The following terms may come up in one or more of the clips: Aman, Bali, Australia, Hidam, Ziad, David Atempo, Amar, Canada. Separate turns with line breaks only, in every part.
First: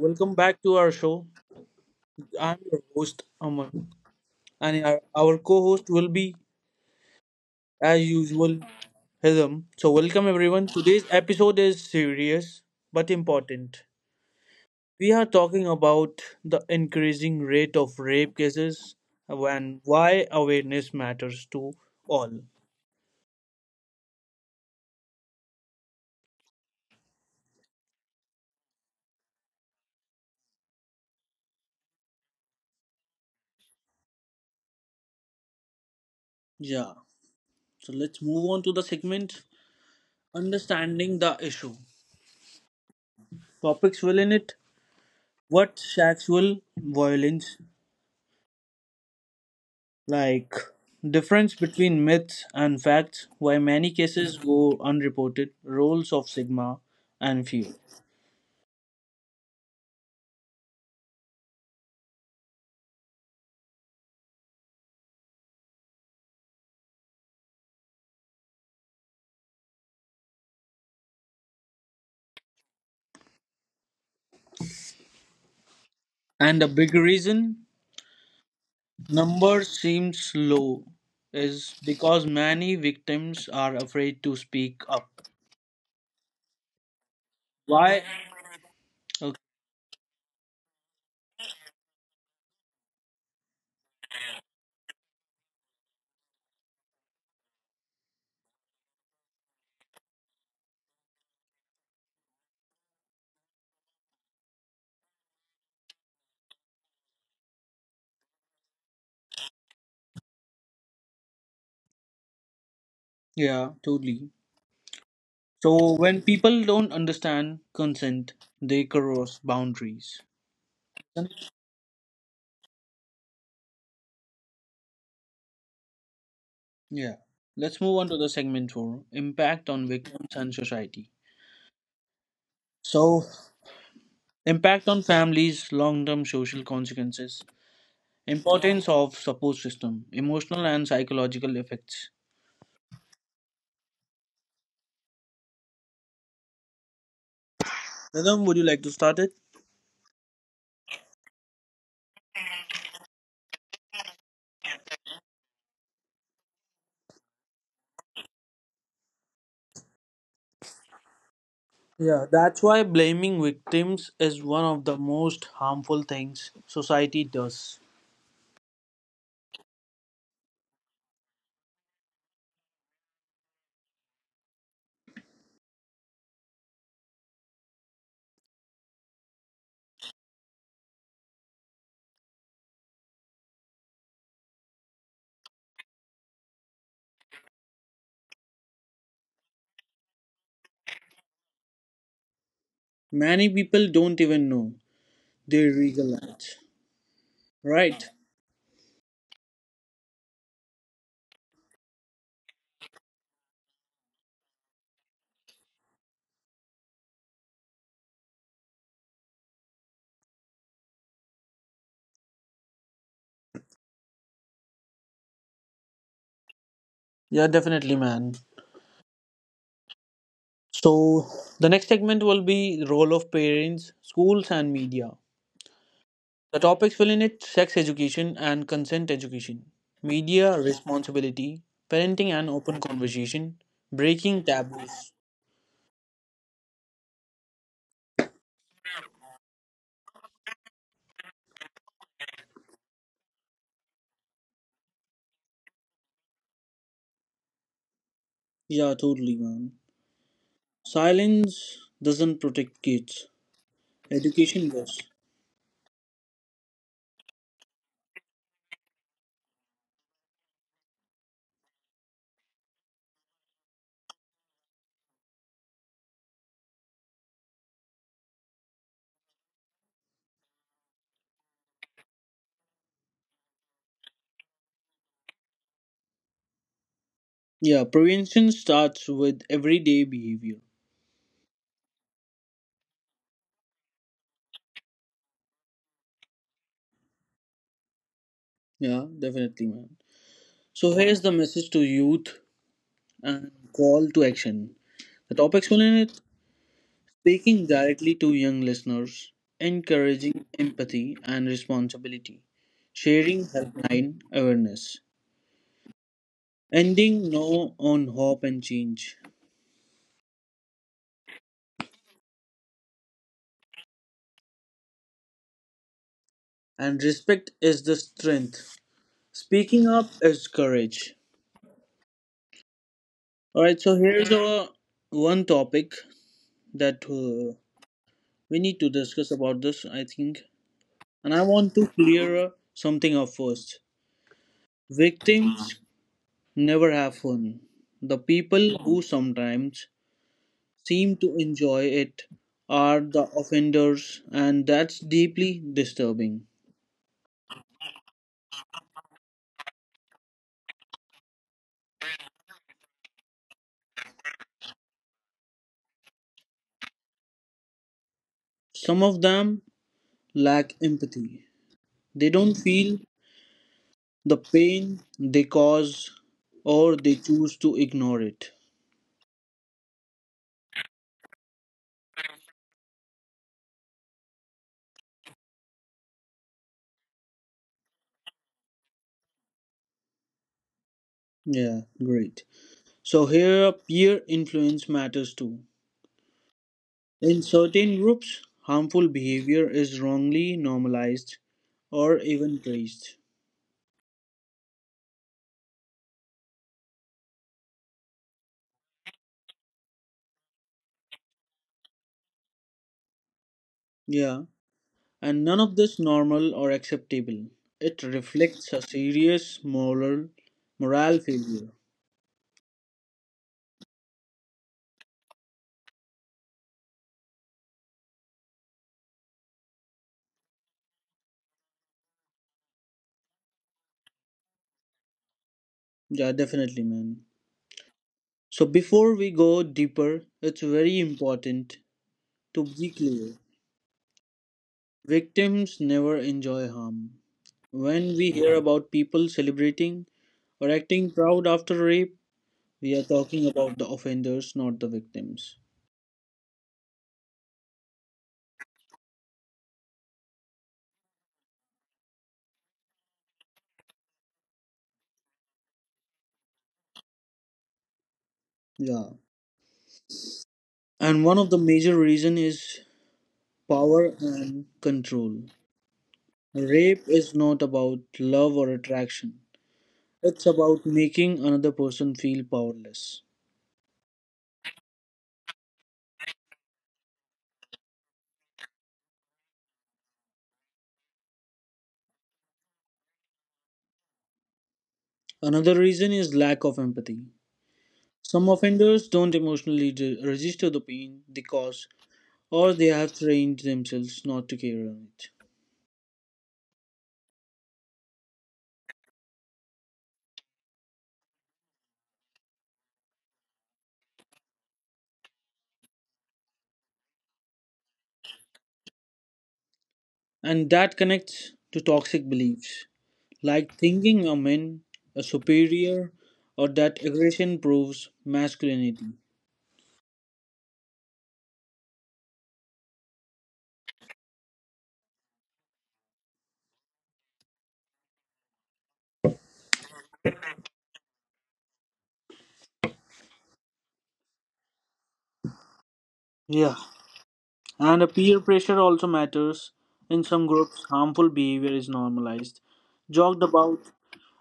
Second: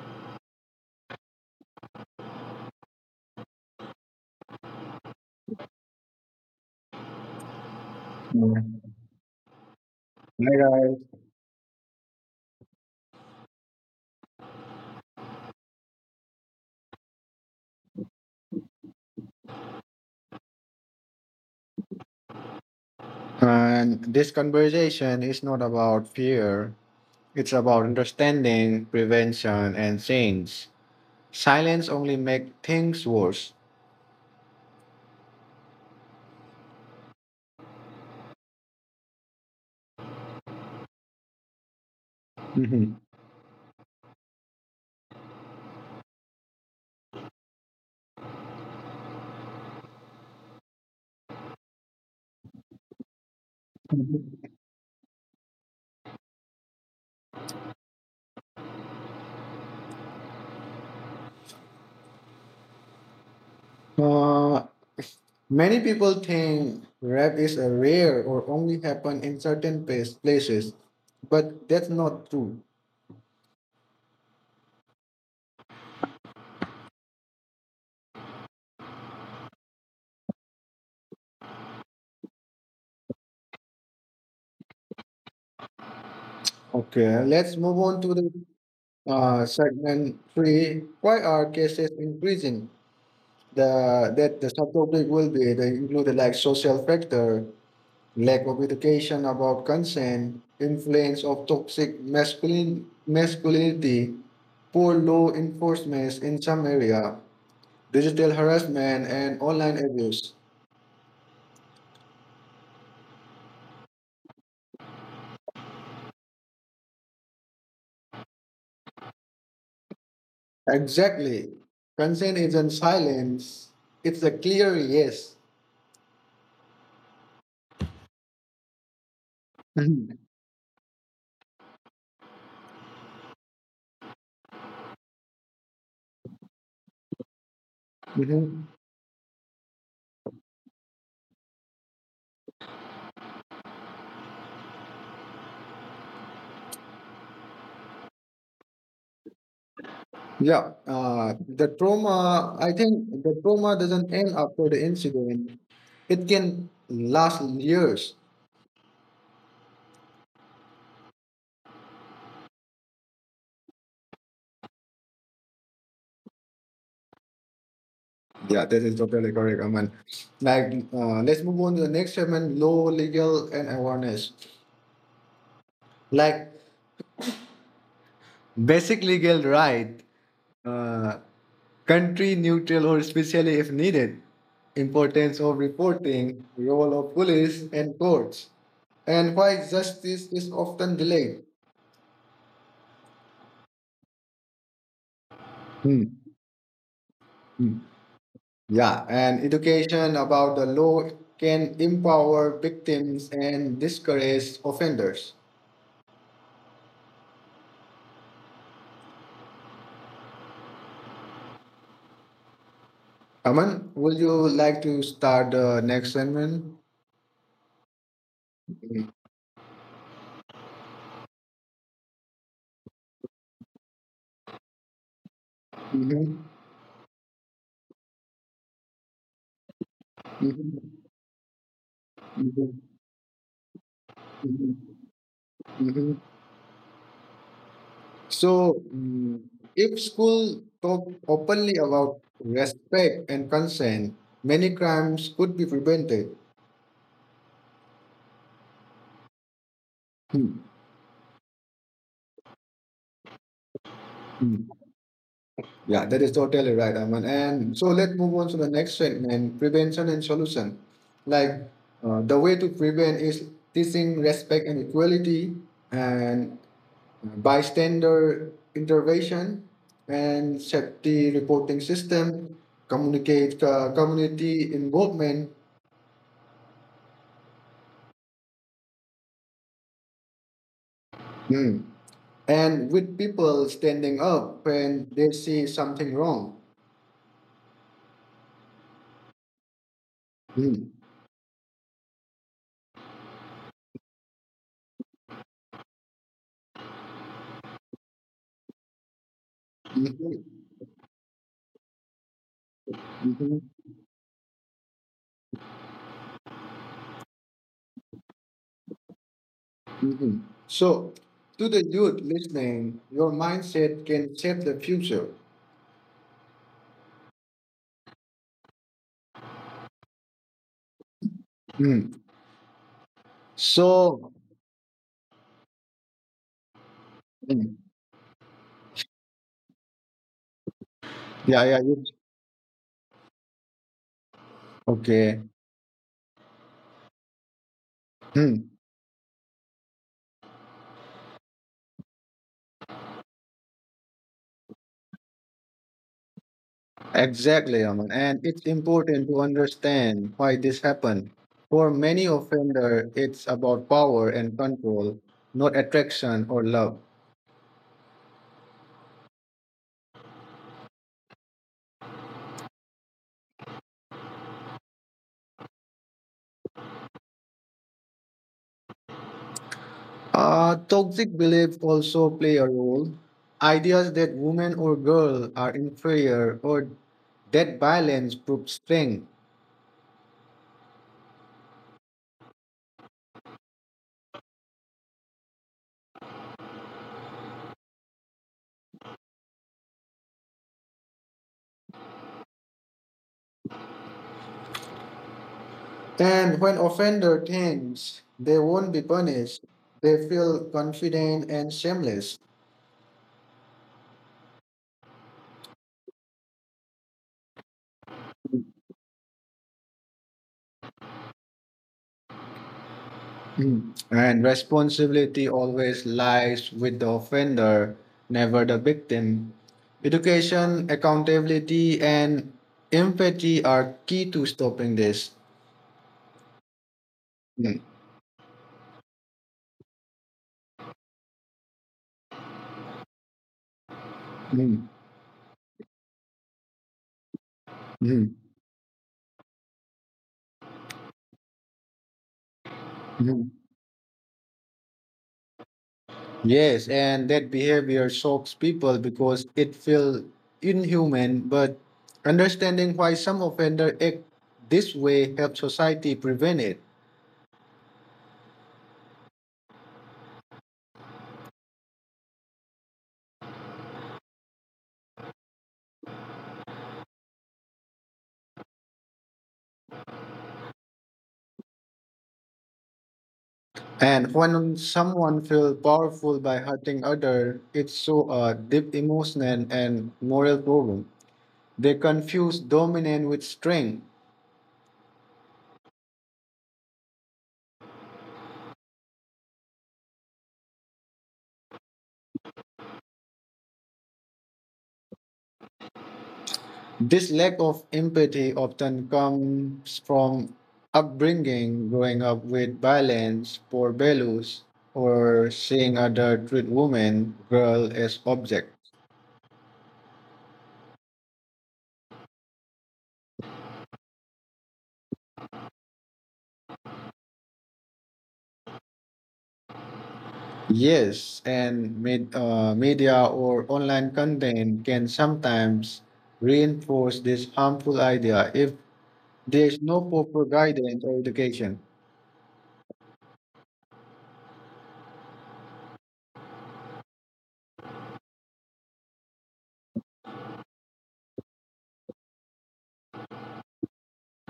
welcome back to our show. I'm your host, Amar, and our co host will be, as usual,
Hi
Hidam. So, welcome everyone.
guys.
Today's episode is serious but important. We are talking about the increasing rate of rape cases and why awareness matters to all.
And this conversation is not about fear. It's about understanding, prevention, and change. Silence only make things worse.
Yeah. So, let's move on to the segment Understanding the Issue.
Mhm.
Topics will in it what sexual violence like, difference between myths and facts, why many cases go unreported, roles of sigma and phi.
Uh, Many people think rap is a rare or only happen in certain places, but that's not true.
And a big reason number seems low is because many victims are afraid to speak up.
Okay, let's move on
Why?
to the
Okay.
segment three. Why are cases increasing? The subtopic will be the included like social factor, lack of education about consent, influence of toxic masculine masculinity, poor law enforcement in some area, digital harassment and online abuse.
Yeah, totally. So when people don't understand consent, they cross boundaries.
Exactly. Consent isn't silence. It's a clear yes.
Yeah, let's move on to the segment 4, impact on victims and society. So, impact on families, long term social consequences,
Mhm.
importance of support system, emotional and psychological effects. Nidham, would you like to start it?
Yeah, the trauma, I think the trauma doesn't end after the incident. It can last years.
Yeah, that's why blaming victims is one of the most harmful things society does.
Yeah, that is totally correct, Aman. Like, let's move on to the next segment, law, legal, and awareness. Like, basic legal right, uh, country neutral or especially if needed, importance of reporting, role of police and courts, and why justice is often delayed.
Many people don't even know they
Hmm.
realize.
Hmm.
Right?
Yeah, and education about the law can empower victims and discourage offenders. Aman, would you like to start the next segment?
Yeah, definitely, man.
Mhm,
So, the next segment will be role of parents, schools, and media.
mhm,
The topics will in it sex education and consent education, media
mhm,
responsibility, parenting and open conversation, breaking
mhm,
taboos.
mhm. So, if school talk openly about respect and consent, many crimes could be prevented.
Yeah, totally, man.
Hmm.
Silence doesn't protect kids. Education does.
Yeah, that is totally right, Aman. And so let's move on to the next segment, prevention and solution. Like the way to prevent is teaching respect and equality and bystander intervention and safety reporting system, communicate community involvement.
Yeah, prevention starts with everyday behavior.
Hmm. And with people standing up when they see something wrong.
Yeah, definitely, man.
Hmm.
So here's the message to youth and call to action. The topics will in it speaking directly to young listeners,
Mhm.
encouraging empathy and responsibility, sharing
Mhm.
helpline awareness, ending no on hope and change.
Mhm. So, to the youth listening, your mindset can shape the future.
And respect is the strength. Speaking up is courage.
Hmm.
Alright, so
So,
here's our one topic that
hmm.
we need to discuss about this, I think. And I
yeah, yeah,
want to
you-
clear something up first.
Okay.
Victims never have fun. The
Hmm.
people who sometimes seem to enjoy it are the offenders, and that's deeply disturbing.
Exactly, Aman. And it's important to understand why this happened. For many offender, it's about power and control, not attraction or love.
Some of them lack empathy. They don't feel the pain they cause, or they choose to ignore it.
Toxic beliefs also play a role. Ideas that women or girl are inferior or that violence proves strength.
Yeah, great. So here peer influence matters too. In certain groups, harmful behavior is wrongly normalized or even praised.
And when offender thinks they won't be punished, they feel confident and shameless.
Yeah, and none of this normal or acceptable. It reflects a serious moral morale failure.
Mm. And responsibility always lies with the offender, never the victim. Education, accountability, and empathy are key to stopping this.
Yeah, definitely, man.
Mm.
So before we go deeper, it's very important to be clear.
Mm.
Victims never enjoy harm. When we
Mm.
hear about people celebrating or acting proud after rape, we are talking
Mm.
about the offenders, not the victims.
Yes, and that behavior shocks people because it feels inhuman, but understanding why some offender act this way helps society prevent it.
Yeah. And one of the major reason is power and control. Rape is not about love or attraction. It's about making another person feel powerless.
And when someone feels powerful by hurting other, it's so a deep emotional and moral problem. They confuse dominance with strength.
Another reason is lack of empathy. Some offenders don't emotionally de- register the pain they cause, or they have trained themselves not to care on it.
This lack of empathy often comes from upbringing, growing up with violence, poor values, or seeing other treat women, girl as object.
And that connects to toxic beliefs, like thinking a man, a superior, or that aggression proves masculinity.
Yes, and media or online content can sometimes reinforce this harmful idea if there is no proper guidance or education.
Yeah, and a peer pressure also matters. In some groups, harmful behavior is normalized, joked about,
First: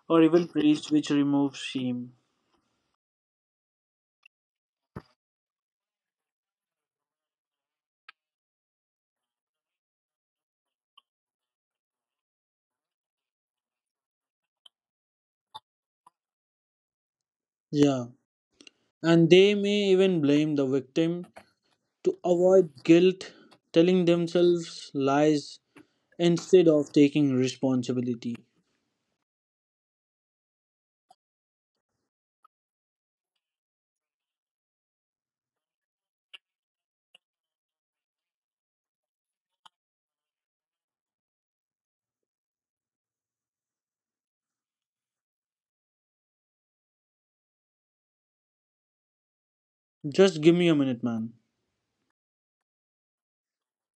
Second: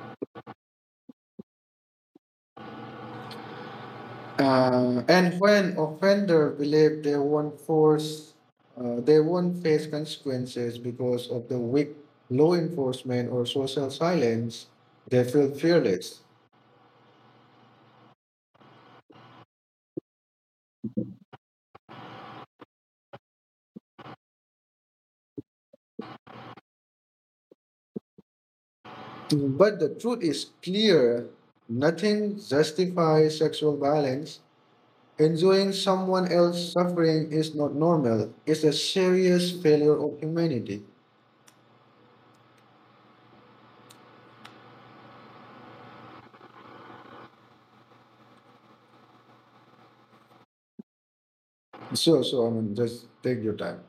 or even praised, which removes shame.
And when offender believe they won't force, they won't face consequences because of the weak law enforcement or social silence, they feel fearless.
Yeah, and they may even blame the victim to avoid guilt, telling themselves lies instead of taking responsibility.
But the truth is clear. Nothing justifies sexual violence. Enjoying someone else's suffering is not normal. It's a serious failure of humanity.
Just give me a minute, man.
So, I mean, just take your time.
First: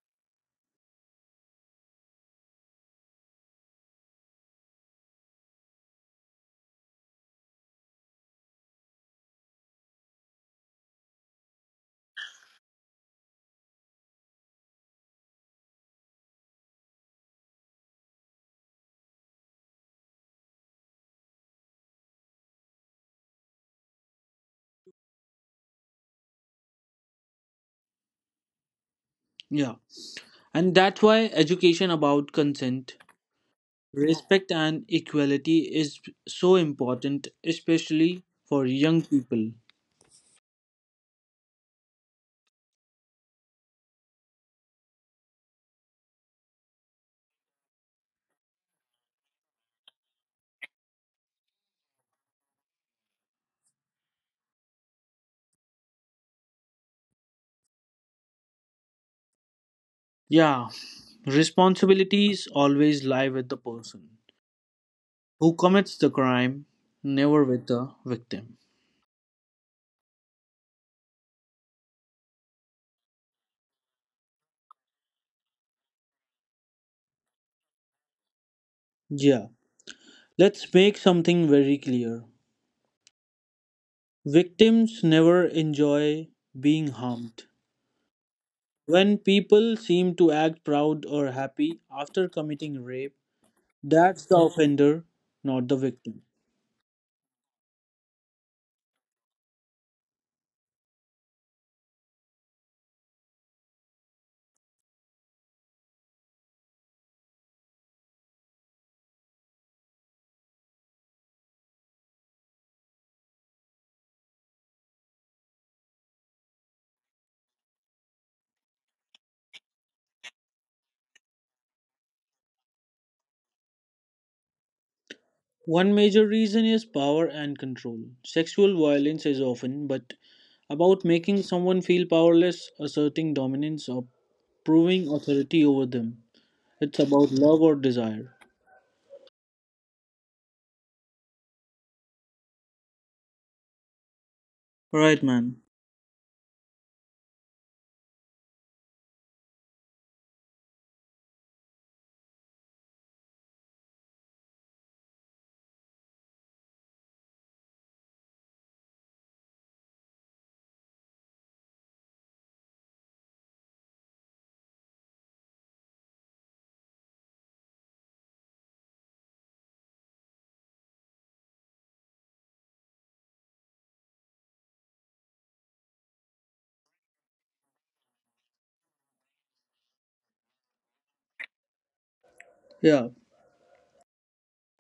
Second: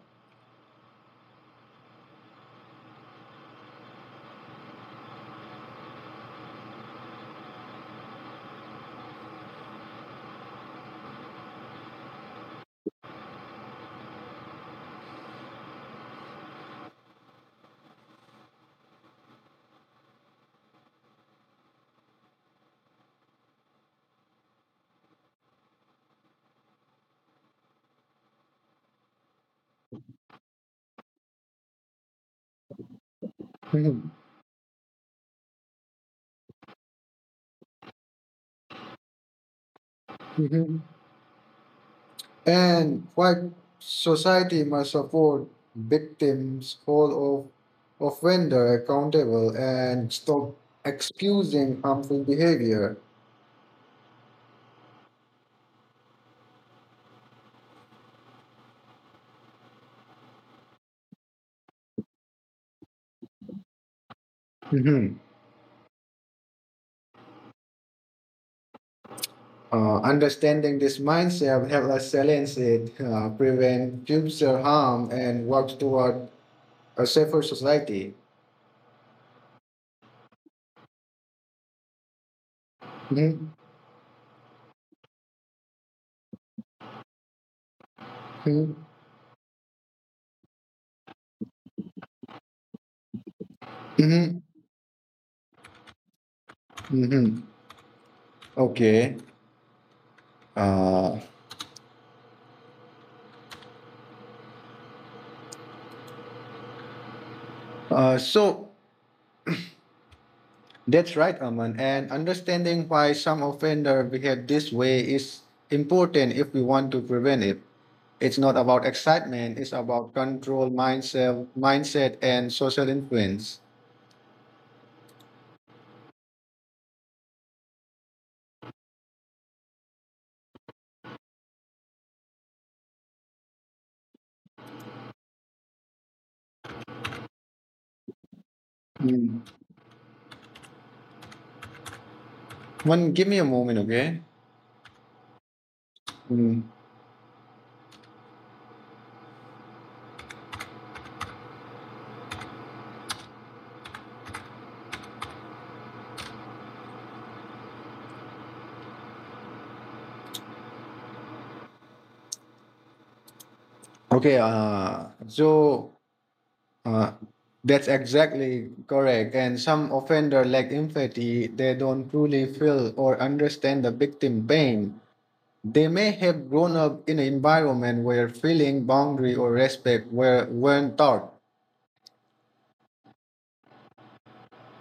Yeah, and that's why education about consent,
Mhm.
respect, and equality is so important, especially for young people.
Mhm. And white society must afford victims hold of offender accountable and stop excusing harmful behavior.
Yeah, responsibilities always lie with the person
Mhm.
who commits the crime, never with the victim.
Understanding this mindset will help us silence it, prevent future harm, and work toward a safer society.
Yeah, let's make something very clear.
Mhm.
Victims never enjoy being harmed.
Mhm.
When people seem to act proud or happy after committing rape, that's the
Mhm.
offender, not the victim.
Mhm. Okay. Uh, so, that's right, Aman. And understanding why some offenders behave this way is important if we want to prevent it. It's not about excitement, it's about control, mindset and social influence.
One major reason is power and control. Sexual violence is often but about making someone feel powerless, asserting dominance, or proving authority over them. It's about love or desire.
Mm. One, give me a moment, okay?
Right, man.
Mm. Okay, so uh, that's exactly correct. And some offender lack empathy, they don't truly feel or understand the victim pain. They may have grown up in an environment where feeling boundary or respect weren't taught,
Yeah.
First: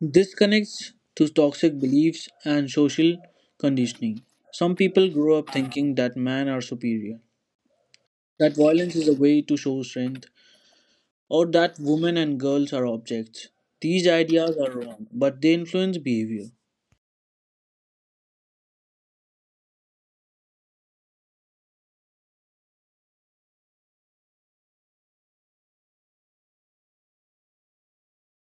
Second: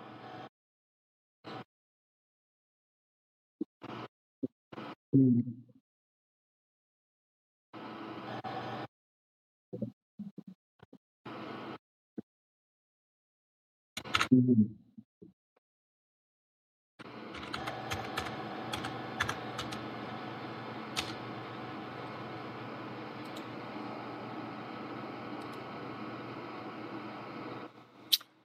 This connects to toxic beliefs and social conditioning. Some people grow up thinking that men are superior, that violence is a way to show strength, or that women and girls are objects. These ideas are wrong, but they influence behavior.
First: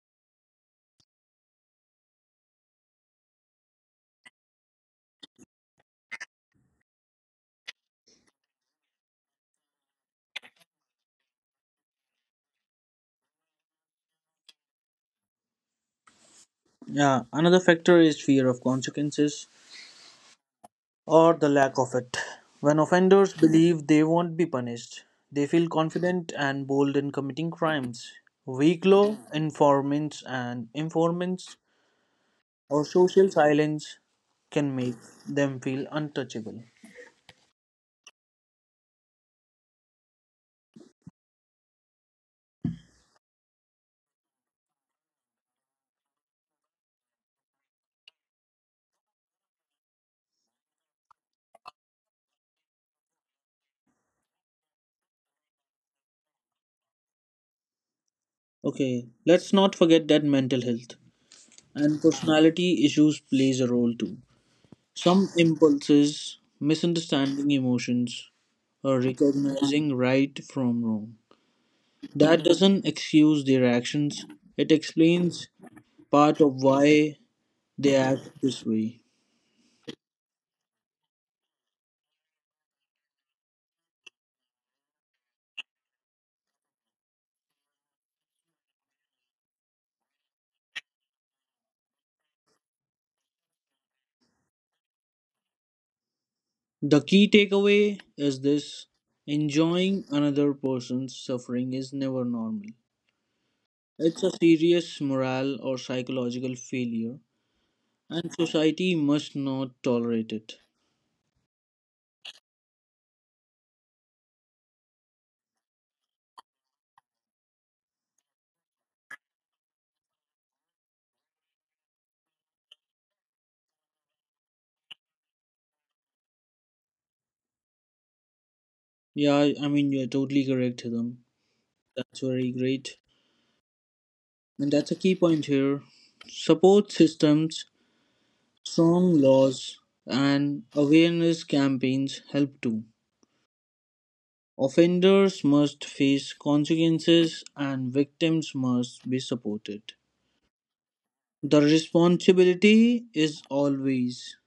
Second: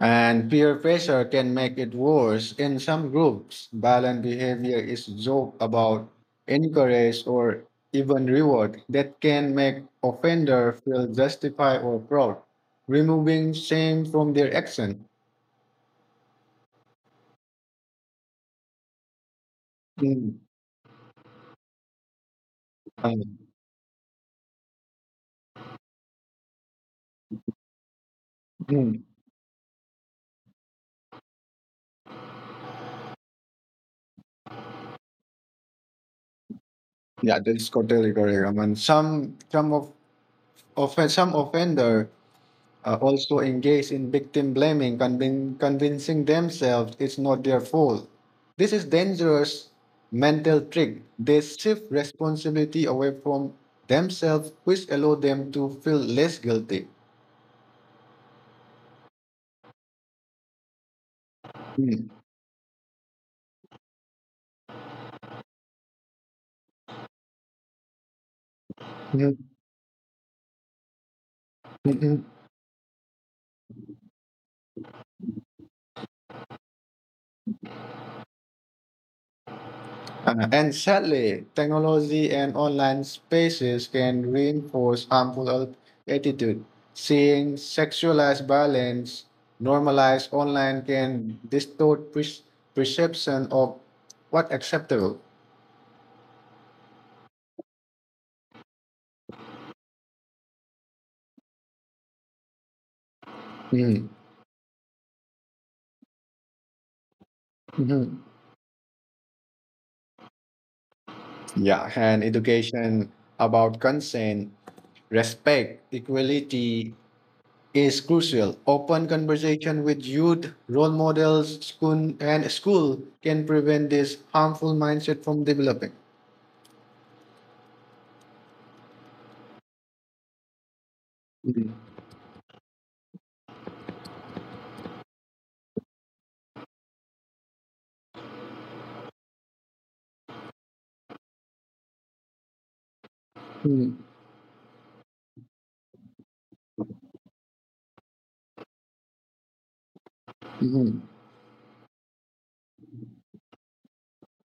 and peer pressure can make it worse. In some groups, violent behavior is joked about, encouraged, or even rewarded. That can make offender feel justified or proud, removing shame from their action.
Yeah, another factor is fear of consequences,
Mm.
or the lack of it. When offenders
Um,
believe they won't be punished, they feel confident and bold in committing crimes. Weak
mm.
law, informants, and informants or social silence can make them feel untouchable.
Yeah, that's totally correct. I mean, some of some offender also engage in victim blaming, convincing themselves it's not their fault. This is dangerous mental trick. They shift responsibility away from themselves, which allow them to feel less guilty.
Okay, let's not forget that mental health and
Mm.
personality issues plays a role too. Some impulses, misunderstanding emotions, or
Mm.
recognizing right from wrong.
Mm-mm.
That doesn't excuse their actions, it explains part of why they act this way.
And sadly, technology and online spaces can reinforce harmful attitude. Seeing sexualized violence normalized online can distort perception of what acceptable.
The key takeaway is this: enjoying another person's suffering is never normal.
Mhm.
It's a serious moral or psychological failure,
Mhm.
and society must not tolerate it.
Yeah, and education about consent, respect, equality, is crucial. Open conversation with youth, role models, school can prevent this harmful mindset from developing.
Yeah, I mean, you're totally correct, Hidam. That's very great. And that's a key point here. Support systems, strong laws, and awareness campaigns help too.
Mhm,
Offenders must face consequences and victims must be supported.
mhm,
The responsibility is always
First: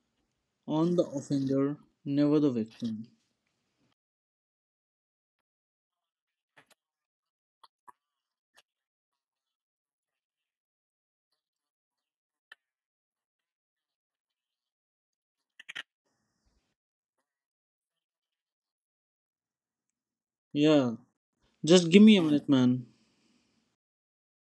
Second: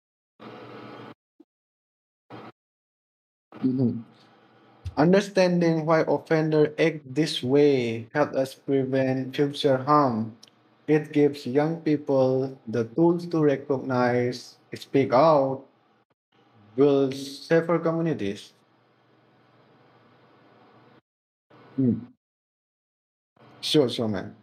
on the offender, never the victim.
mhm. Understanding why offender act this way helps us prevent future harm. It gives young people the tools to recognize, speak out, build safer communities.
Yeah, just give
Mm.
me a minute, man.
Sure, sure, man.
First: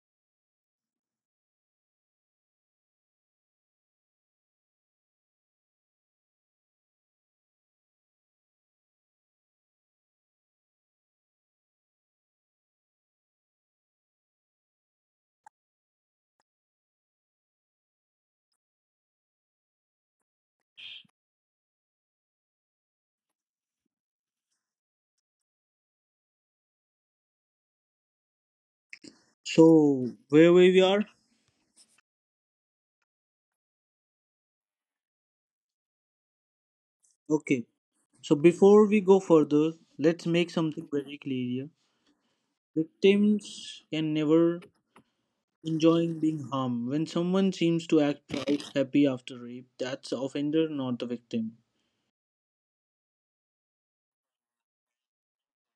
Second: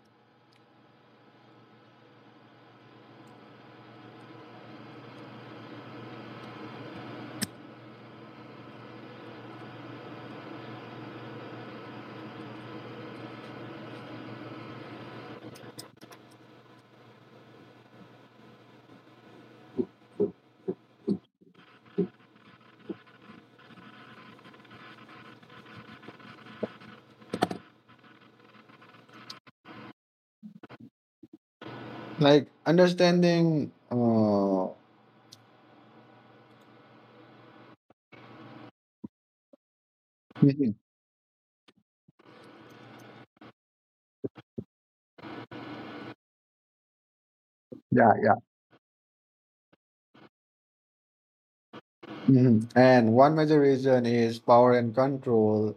So, where we are?
Like understanding
Okay. So, before we go further, let's make
mhm.
something very clear here. Victims can never enjoying being harmed. When someone seems to
Yeah, yeah.
act out happy after rape, that's the offender, not the victim.
Mhm. And one major reason is power and control.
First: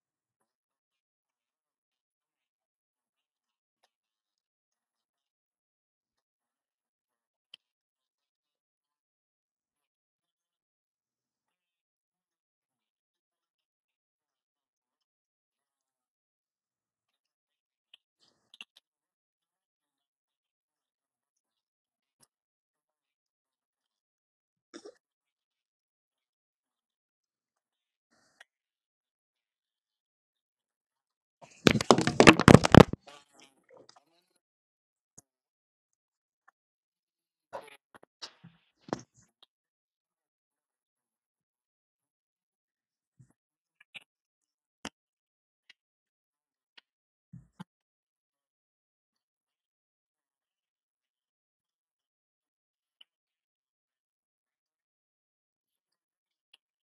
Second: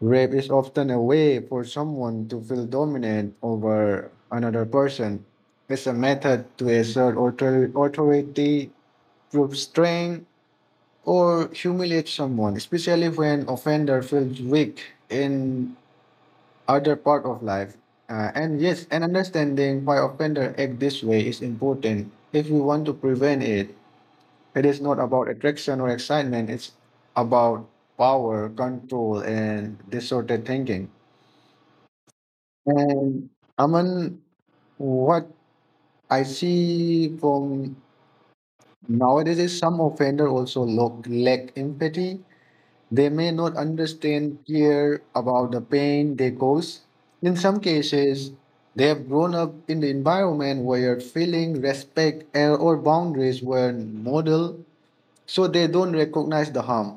Rape is often a way for someone to feel dominant over another person. It's a method to assert authority, prove strength, or humiliate someone, especially when offender feels weak in other part of life. And yes, and understanding why offender act this way is important if we want to prevent it. It is not about attraction or excitement, it's about power, control, and distorted thinking. And Aman, what I see from nowadays is some offender lack empathy. They may not understand, care about the pain they cause. In some cases, they have grown up in the environment where feeling, respect, or boundaries were modeled, so they don't recognize the harm.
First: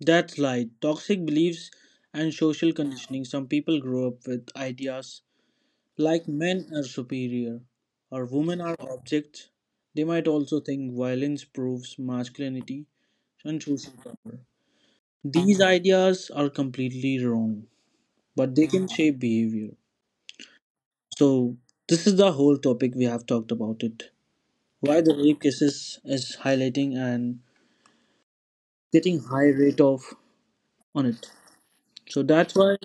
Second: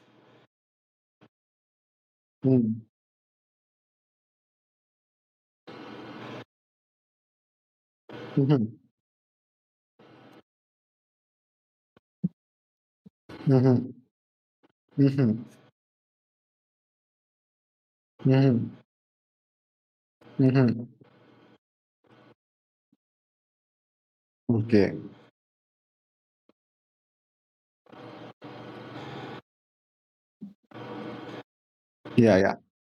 That's lied. Toxic beliefs and social
Hmm.
conditioning. Some people grow up with ideas like men are superior or women are
Mhm,
objects. They might also think violence proves masculinity and
mhm,
social power.
mhm,
These ideas are completely wrong, but they
mhm,
can shape behavior.
mhm.
So, this is the whole topic we have talked about it.
Okay.
Why the rape cases is highlighting and getting high rate of on it. So
Yeah,
that's
yeah.
why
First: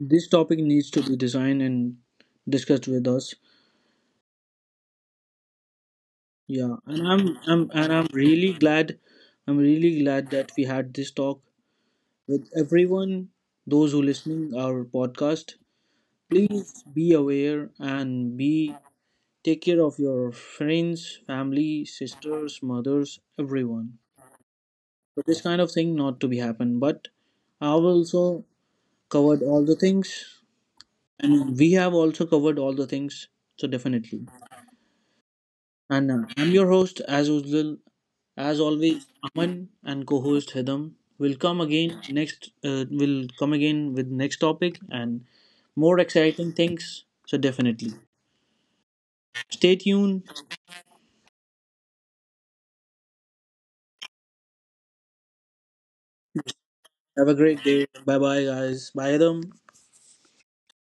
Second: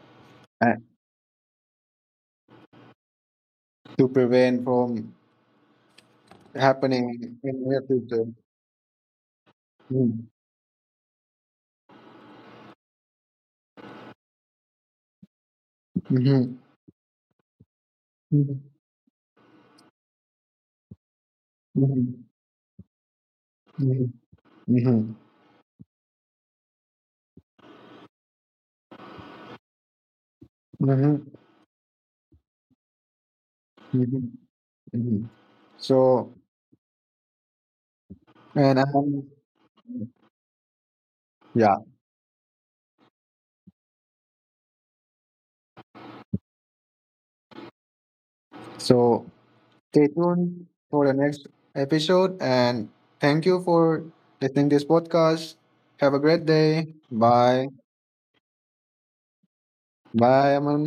this topic
Uh,
needs to be designed and discussed with us.
to prevent from
Yeah,
happening
and I'm
in
I'm
near
and I'm
future.
really glad, I'm really
Mm,
glad that we had this talk with everyone, those who listening our podcast.
mhm,
Please be aware and
mhm,
be take care of your friends, family,
mhm,
sisters, mothers, everyone.
mhm,
So this kind of thing not to be happen. But I will also covered all the things,
mhm, mhm,
and we have also covered all the things. So definitely.
mhm, mhm.
And
So,
I'm your host, as usual, as
and
always, Aman and co-host Hedam will come
yeah.
again next. Will come again with next topic and more exciting things. So definitely,
So,
stay
stay
tuned.
tuned for the next episode, and thank you for listening this podcast. Have a great day.
Have a great
Bye.
day. Bye bye, guys. Bye, Hedam.
Bye, Aman.